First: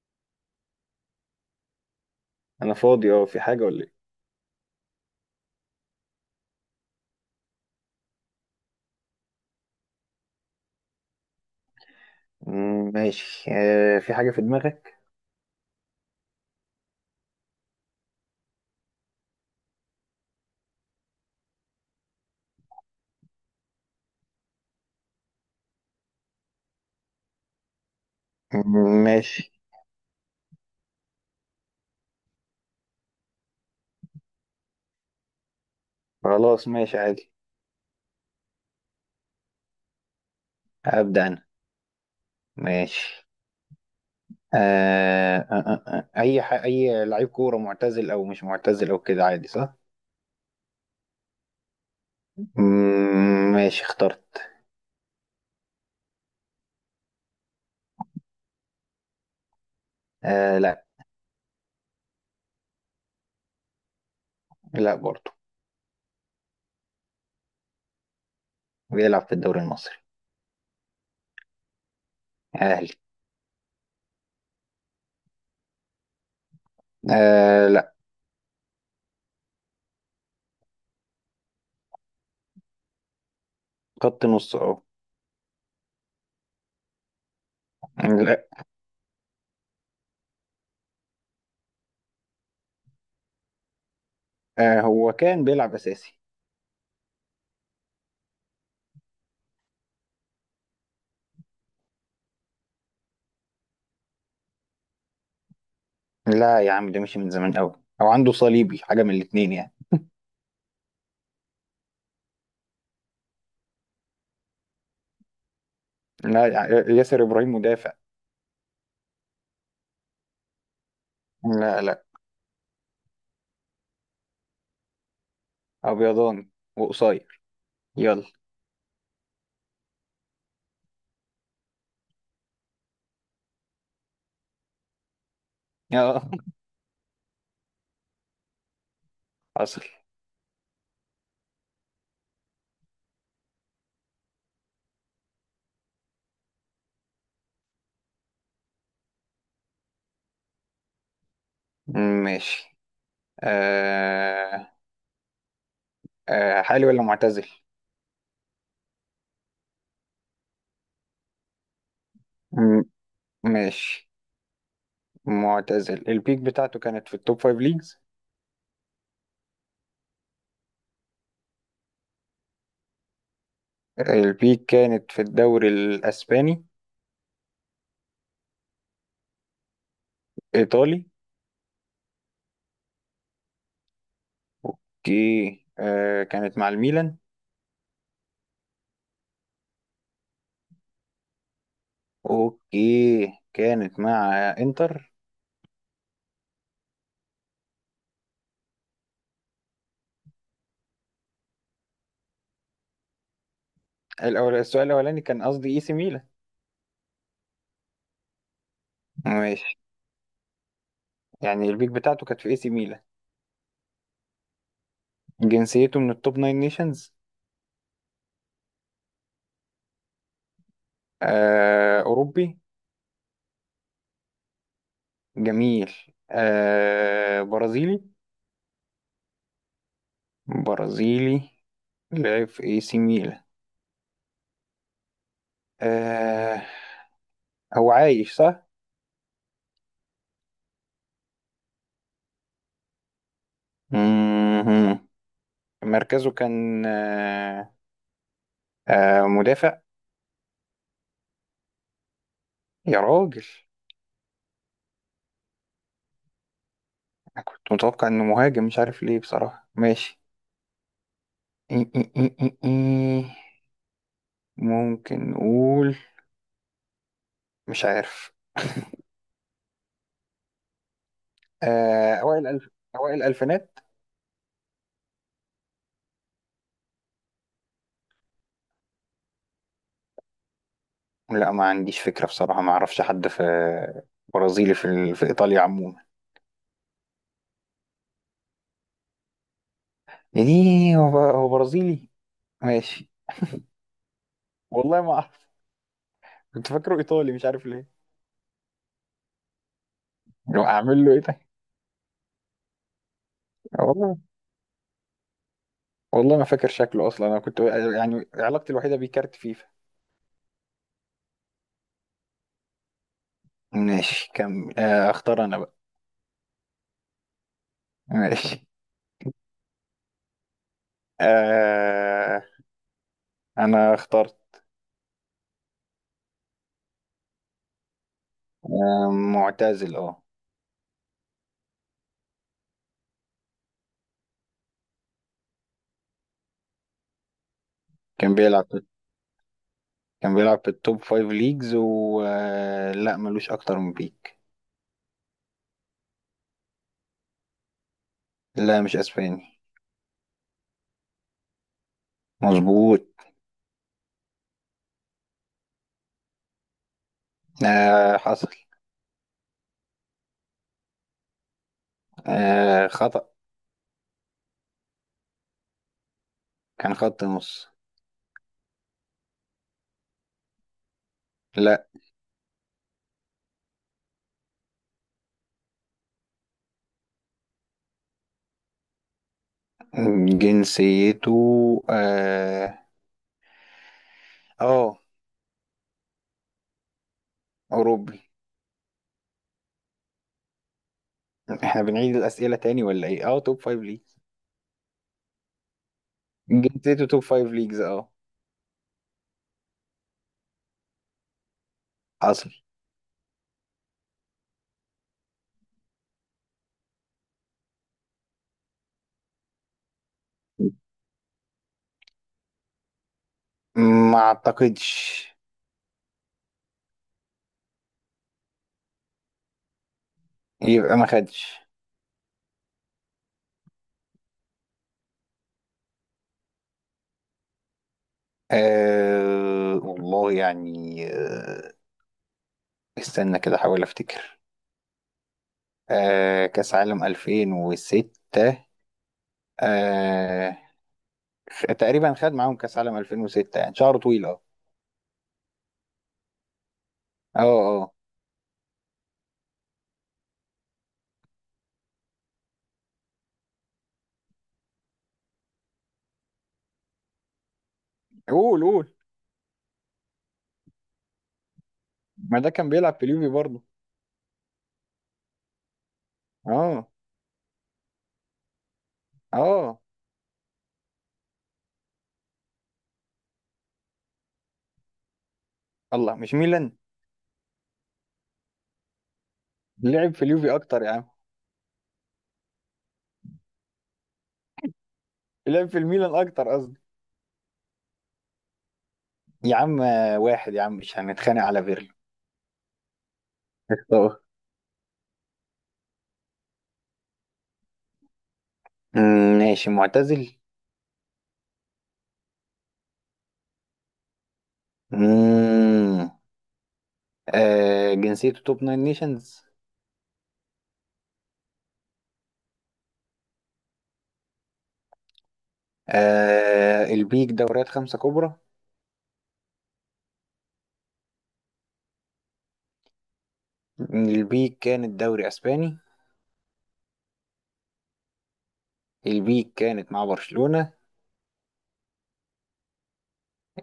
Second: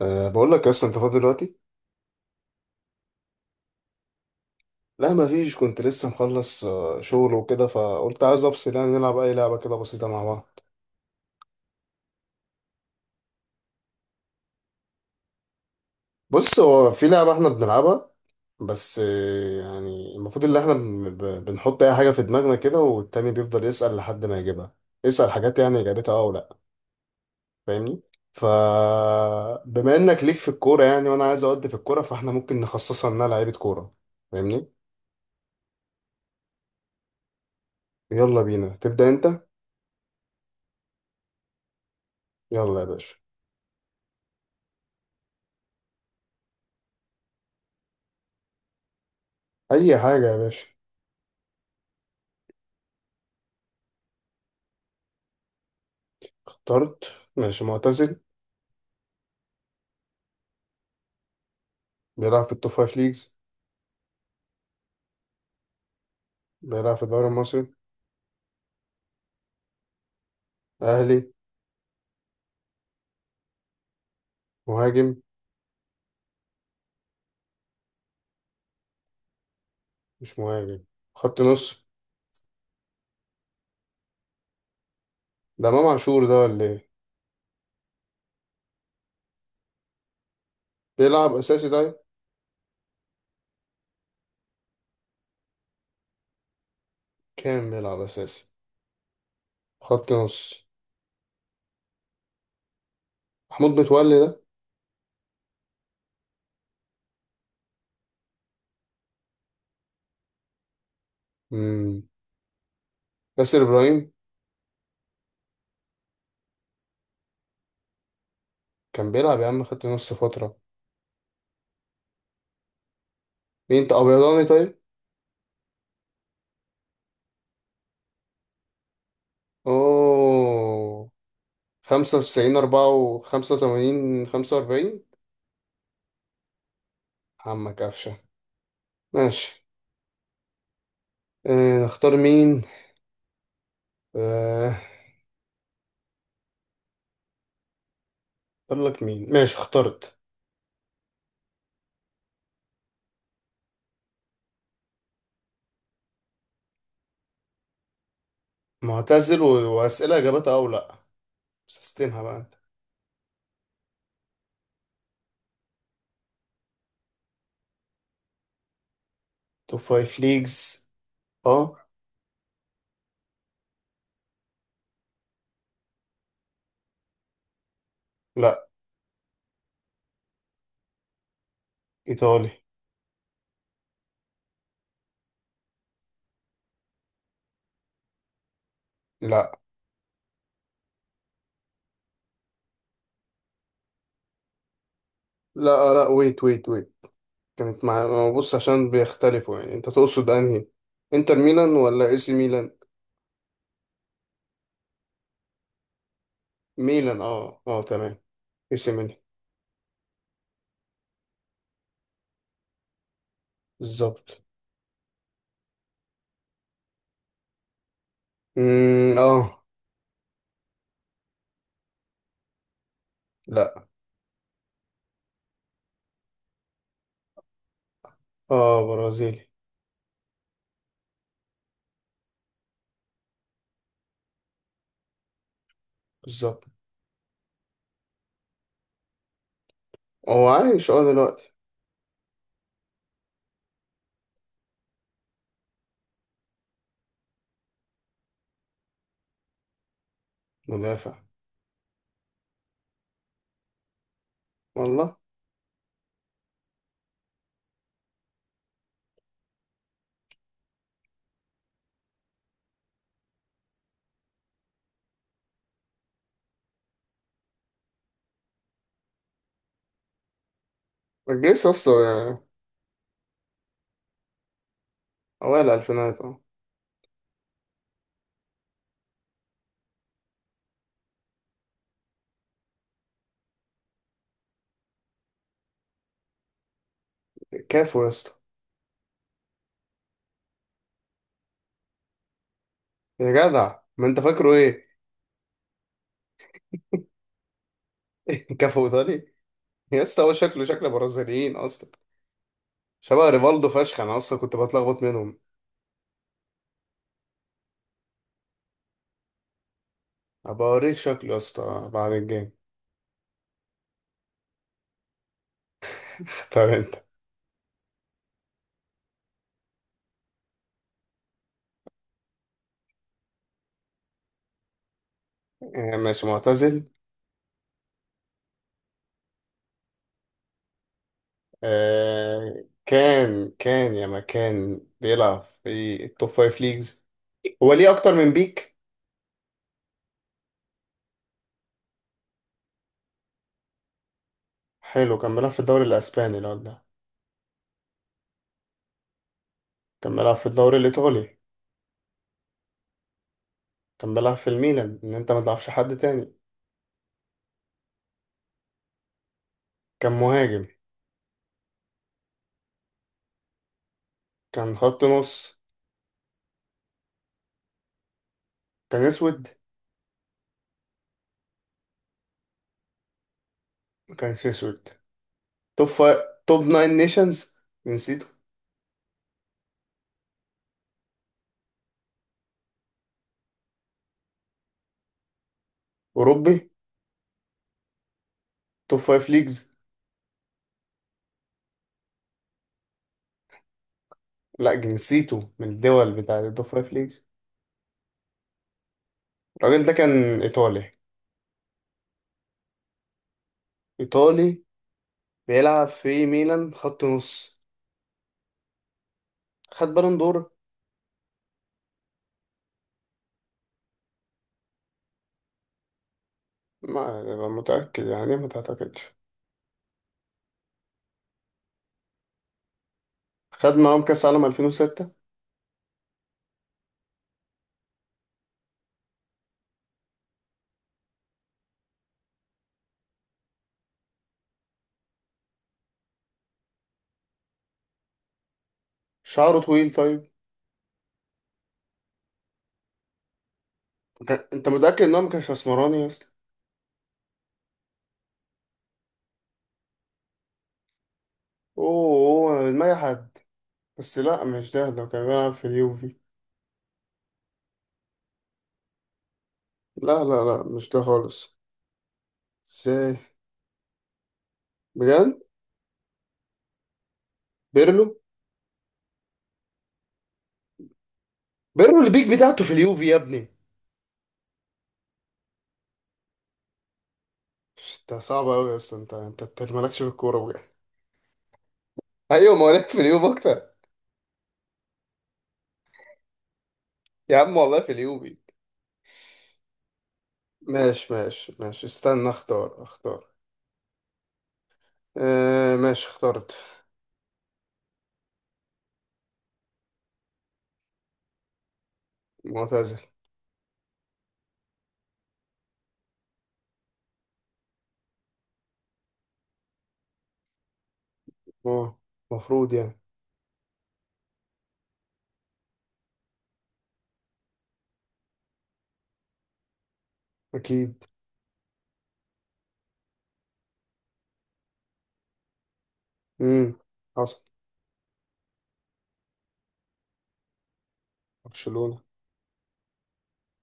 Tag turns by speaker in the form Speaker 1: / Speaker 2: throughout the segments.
Speaker 1: بقول لك اصلا انت فاضي دلوقتي.
Speaker 2: انا فاضي اه، في حاجه ولا ايه؟
Speaker 1: لا ما فيش، كنت لسه مخلص شغل وكده، فقلت عايز افصل يعني نلعب اي لعبه كده بسيطه مع بعض.
Speaker 2: ماشي. في حاجة في دماغك؟
Speaker 1: بص، هو في لعبه احنا بنلعبها، بس يعني المفروض ان احنا بنحط اي حاجه في دماغنا كده، والتاني بيفضل يسال لحد ما يجيبها. يسال حاجات يعني اجابتها اه ولا. فاهمني؟ ف
Speaker 2: مم، ماشي.
Speaker 1: بما انك ليك في الكوره يعني، وانا عايز اودي في الكوره، فاحنا ممكن نخصصها انها لعيبه كوره. فاهمني؟
Speaker 2: خلاص ماشي عادي.
Speaker 1: يلا بينا، تبدا انت.
Speaker 2: أبدأ أنا.
Speaker 1: يلا يا باشا.
Speaker 2: ماشي. آه آه آه أي لعيب كورة معتزل أو مش معتزل أو كده عادي صح؟
Speaker 1: اي حاجه يا باشا.
Speaker 2: ماشي اخترت.
Speaker 1: طرد. ماشي، معتزل.
Speaker 2: آه لا.
Speaker 1: بيلعب في التوب فايف ليجز.
Speaker 2: لا برضه.
Speaker 1: بيلعب في الدوري المصري.
Speaker 2: بيلعب في الدوري المصري.
Speaker 1: أهلي.
Speaker 2: أهلي.
Speaker 1: مهاجم.
Speaker 2: آه لا.
Speaker 1: مش مهاجم. خط نص.
Speaker 2: خط نص أهو.
Speaker 1: ده إمام عاشور ده ولا إيه؟
Speaker 2: لا.
Speaker 1: بيلعب أساسي ده.
Speaker 2: آه هو كان بيلعب أساسي.
Speaker 1: كام بيلعب أساسي. خط نص. محمود متولي ده.
Speaker 2: لا يا عم، ده مشي من زمان أوي، أو عنده صليبي، حاجة من الاتنين يعني.
Speaker 1: مم. ياسر إبراهيم.
Speaker 2: لا. ياسر إبراهيم مدافع.
Speaker 1: كان بيلعب يا عم خط نص فترة.
Speaker 2: لا لا.
Speaker 1: مين أنت، أبيضاني طيب؟
Speaker 2: ابيضان وقصير. يلا.
Speaker 1: أوه. خمسة وتسعين، أربعة وخمسة وتمانين، خمسة وأربعين.
Speaker 2: اه.
Speaker 1: عمك قفشة. ماشي.
Speaker 2: حصل.
Speaker 1: نختار مين؟ آه، اختار لك مين. ماشي اخترت.
Speaker 2: ماشي. آه آه حالي ولا معتزل.
Speaker 1: معتزل و... واسئله اجابتها او لا. سيستمها بقى انت.
Speaker 2: م- ماشي. معتزل. البيك بتاعته كانت في التوب فايف ليجز.
Speaker 1: توب فايف ليجز. اه.
Speaker 2: البيك كانت في الدوري الاسباني.
Speaker 1: لا.
Speaker 2: ايطالي.
Speaker 1: ايطالي.
Speaker 2: اوكي. آه كانت مع الميلان.
Speaker 1: لا
Speaker 2: اوكي كانت مع انتر.
Speaker 1: لا لا، ويت ويت ويت. كانت مع، ما بص عشان بيختلفوا، يعني انت تقصد انهي؟ انتر ميلان ولا اي سي ميلان؟
Speaker 2: الاول، السؤال الاولاني كان قصدي اي سي ميلان.
Speaker 1: ميلان، اه اه تمام. اي سي ميلان.
Speaker 2: ماشي. يعني البيك بتاعته كانت في اي سي ميلان.
Speaker 1: بالظبط.
Speaker 2: جنسيته من التوب ناين نيشنز.
Speaker 1: اه.
Speaker 2: آه أوروبي.
Speaker 1: لا.
Speaker 2: جميل. آه برازيلي.
Speaker 1: اه برازيلي.
Speaker 2: برازيلي. لعب في اي سي ميلان. آه.
Speaker 1: بالظبط.
Speaker 2: هو عايش صح؟
Speaker 1: هو عايش دلوقتي.
Speaker 2: مهم. مركزه كان آه مدافع.
Speaker 1: مدافع.
Speaker 2: يا راجل.
Speaker 1: والله.
Speaker 2: أنا كنت متوقع انه مهاجم، مش عارف ليه بصراحة. ماشي. إي- إي- إي- إي- إي. ممكن نقول مش عارف.
Speaker 1: الجيس اصلا
Speaker 2: آه
Speaker 1: يعني.
Speaker 2: أوائل الألف أوائل الألفينات.
Speaker 1: اوائل الالفينات اه.
Speaker 2: لا ما عنديش فكرة بصراحة، ما اعرفش حد برازيلي في في ايطاليا عموما.
Speaker 1: كافو يا اسطى.
Speaker 2: يعني هو هو برازيلي. ماشي.
Speaker 1: يا جدع ما انت فاكره ايه.
Speaker 2: والله ما اعرف. كنت فاكره ايطالي مش عارف ليه.
Speaker 1: كفو ايطالي يا اسطى، هو شكله
Speaker 2: لو
Speaker 1: شكل
Speaker 2: اعمل له ايه طيب.
Speaker 1: برازيليين اصلا. شبه ريفالدو فشخ، انا
Speaker 2: والله.
Speaker 1: اصلا كنت بتلخبط منهم.
Speaker 2: والله ما فاكر شكله اصلا. انا كنت يعني علاقتي الوحيدة بيه كارت فيفا.
Speaker 1: ابقى اوريك شكله يا اسطى بعد الجيم.
Speaker 2: ماشي كمل، اختار انا بقى.
Speaker 1: طب انت.
Speaker 2: ماشي. آه انا اخترت.
Speaker 1: آه، ماشي معتزل.
Speaker 2: آه، معتزل اه.
Speaker 1: آه كان كان يا ما كان بيلعب في التوب فايف ليجز. هو ليه اكتر من
Speaker 2: كان بيلعب
Speaker 1: بيك.
Speaker 2: كان بيلعب في التوب فايف ليجز، و لا ملوش اكتر من بيك.
Speaker 1: حلو. كان بيلعب في الدوري الاسباني الواد ده.
Speaker 2: لا مش اسباني.
Speaker 1: كان بيلعب في الدوري الايطالي.
Speaker 2: مظبوط.
Speaker 1: كان بيلعب في الميلان، ان انت ما تلعبش حد تاني.
Speaker 2: آه حصل.
Speaker 1: كان مهاجم.
Speaker 2: آه خطأ.
Speaker 1: كان خط نص.
Speaker 2: كان خط نص.
Speaker 1: كان اسود.
Speaker 2: لا.
Speaker 1: ما كانش اسود. توب فايف. توب ناين نيشنز. نسيته.
Speaker 2: جنسيته اه، آه،
Speaker 1: أوروبي.
Speaker 2: أوروبي.
Speaker 1: توب فايف ليجز.
Speaker 2: احنا بنعيد الأسئلة تاني ولا ايه؟ اه توب فايف ليجز.
Speaker 1: لا نسيته من الدول بتاع التوب فايف
Speaker 2: جنسيته توب
Speaker 1: ليجز.
Speaker 2: فايف ليجز اه.
Speaker 1: الراجل ده كان إيطالي.
Speaker 2: حصل.
Speaker 1: إيطالي. بيلعب في ميلان، خط نص. خد بالون دور.
Speaker 2: ما اعتقدش.
Speaker 1: ما أنا متأكد يعني، ما تعتقدش.
Speaker 2: يبقى ما خدش.
Speaker 1: خد معاهم كأس عالم 2006.
Speaker 2: آه والله يعني آه، استنى كده احاول افتكر. آه كاس عالم 2006.
Speaker 1: شعره طويل طيب.
Speaker 2: آه تقريبا خد معاهم كاس عالم 2006 يعني شعره طويل اه.
Speaker 1: أنت متأكد إن هو ما كانش أسمراني أصلا؟
Speaker 2: اه اه.
Speaker 1: أوه أوه، انا دماغي حد. بس لا، مش ده، ده كان بيلعب في اليوفي.
Speaker 2: قول قول.
Speaker 1: لا لا لا مش ده خالص.
Speaker 2: ما ده كان بيلعب في
Speaker 1: ازاي؟
Speaker 2: اليوفي برضه.
Speaker 1: بجد؟
Speaker 2: اه.
Speaker 1: بيرلو.
Speaker 2: اه
Speaker 1: بيرلو البيك بتاعته في اليوفي يا ابني.
Speaker 2: الله، مش ميلان؟
Speaker 1: انت صعب قوي يا اسطى، انت مالكش في
Speaker 2: لعب في
Speaker 1: الكوره
Speaker 2: اليوفي
Speaker 1: بجد.
Speaker 2: اكتر يا عم.
Speaker 1: ايوه، ما هو لك في اليوفي اكتر.
Speaker 2: لعب في الميلان اكتر قصدي.
Speaker 1: يا عم والله في اليوفي.
Speaker 2: يا عم واحد يا عم، مش
Speaker 1: ماشي
Speaker 2: هنتخانق
Speaker 1: ماشي
Speaker 2: على
Speaker 1: ماشي
Speaker 2: فيرلو.
Speaker 1: استنى، اختار اختار.
Speaker 2: اختار.
Speaker 1: اه ماشي اخترت.
Speaker 2: ماشي معتزل.
Speaker 1: معتزل.
Speaker 2: مم. آه جنسيته توب ناين نيشنز.
Speaker 1: اه مفروض يعني.
Speaker 2: آه البيك دوريات خمسة كبرى.
Speaker 1: اكيد.
Speaker 2: البيك كانت دوري اسباني.
Speaker 1: امم حصل.
Speaker 2: البيك كانت مع برشلونة.
Speaker 1: برشلونه.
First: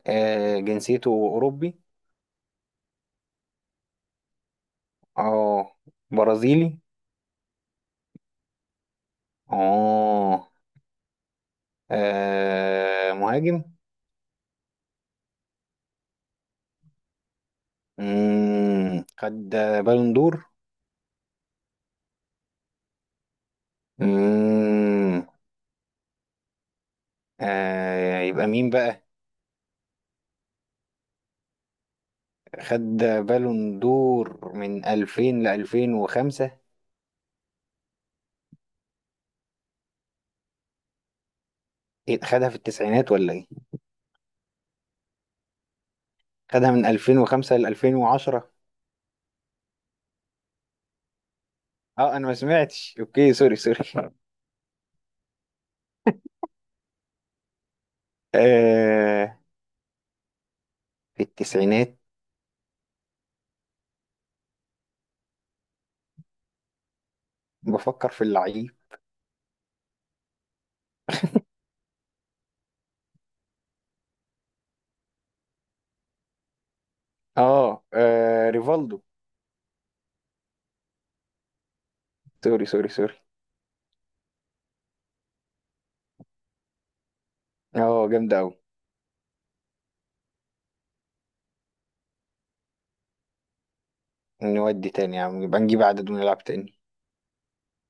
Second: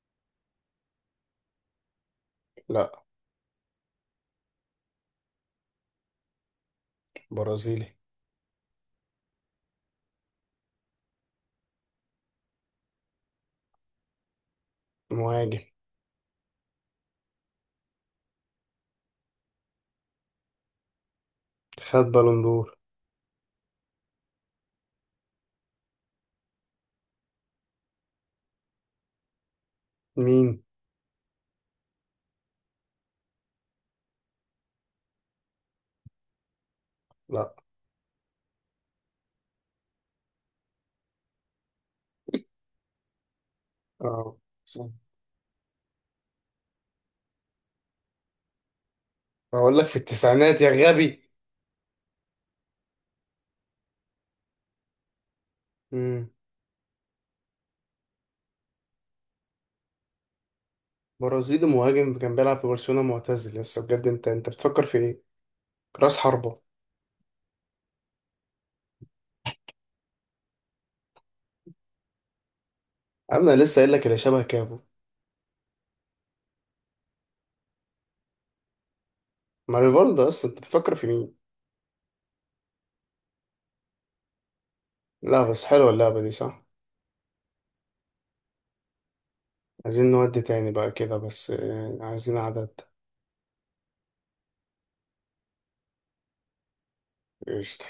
Speaker 2: آه جنسيته اوروبي.
Speaker 1: لا.
Speaker 2: اه برازيلي.
Speaker 1: برازيلي.
Speaker 2: اه. آه مهاجم.
Speaker 1: مهاجم.
Speaker 2: مم. خد بالون دور.
Speaker 1: خد بالون دور.
Speaker 2: مم. آه يبقى مين بقى.
Speaker 1: مين؟
Speaker 2: خد بالون دور من 2000 ل 2005.
Speaker 1: لا.
Speaker 2: إيه، خدها في التسعينات ولا ايه؟
Speaker 1: اه صح.
Speaker 2: خدها من 2005 ل 2010.
Speaker 1: بقول لك في التسعينات يا غبي.
Speaker 2: اه انا ما سمعتش، اوكي سوري سوري.
Speaker 1: امم
Speaker 2: آه في
Speaker 1: برازيلي
Speaker 2: التسعينات.
Speaker 1: مهاجم، كان بيلعب في برشلونة، معتزل لسه، بجد انت بتفكر في ايه؟ راس حربة.
Speaker 2: بفكر في اللعيب.
Speaker 1: انا لسه قايل لك اللي شبه كافو.
Speaker 2: اه آه، ريفالدو.
Speaker 1: ما ريفالدو اصلا، انت بتفكر في مين؟
Speaker 2: سوري سوري سوري.
Speaker 1: لا بس حلوة اللعبة دي صح؟
Speaker 2: اه جامد قوي.
Speaker 1: عايزين نودي تاني بقى كده، بس عايزين عدد.
Speaker 2: نودي تاني يا عم، يبقى نجيب عدد ونلعب تاني.
Speaker 1: قشطة.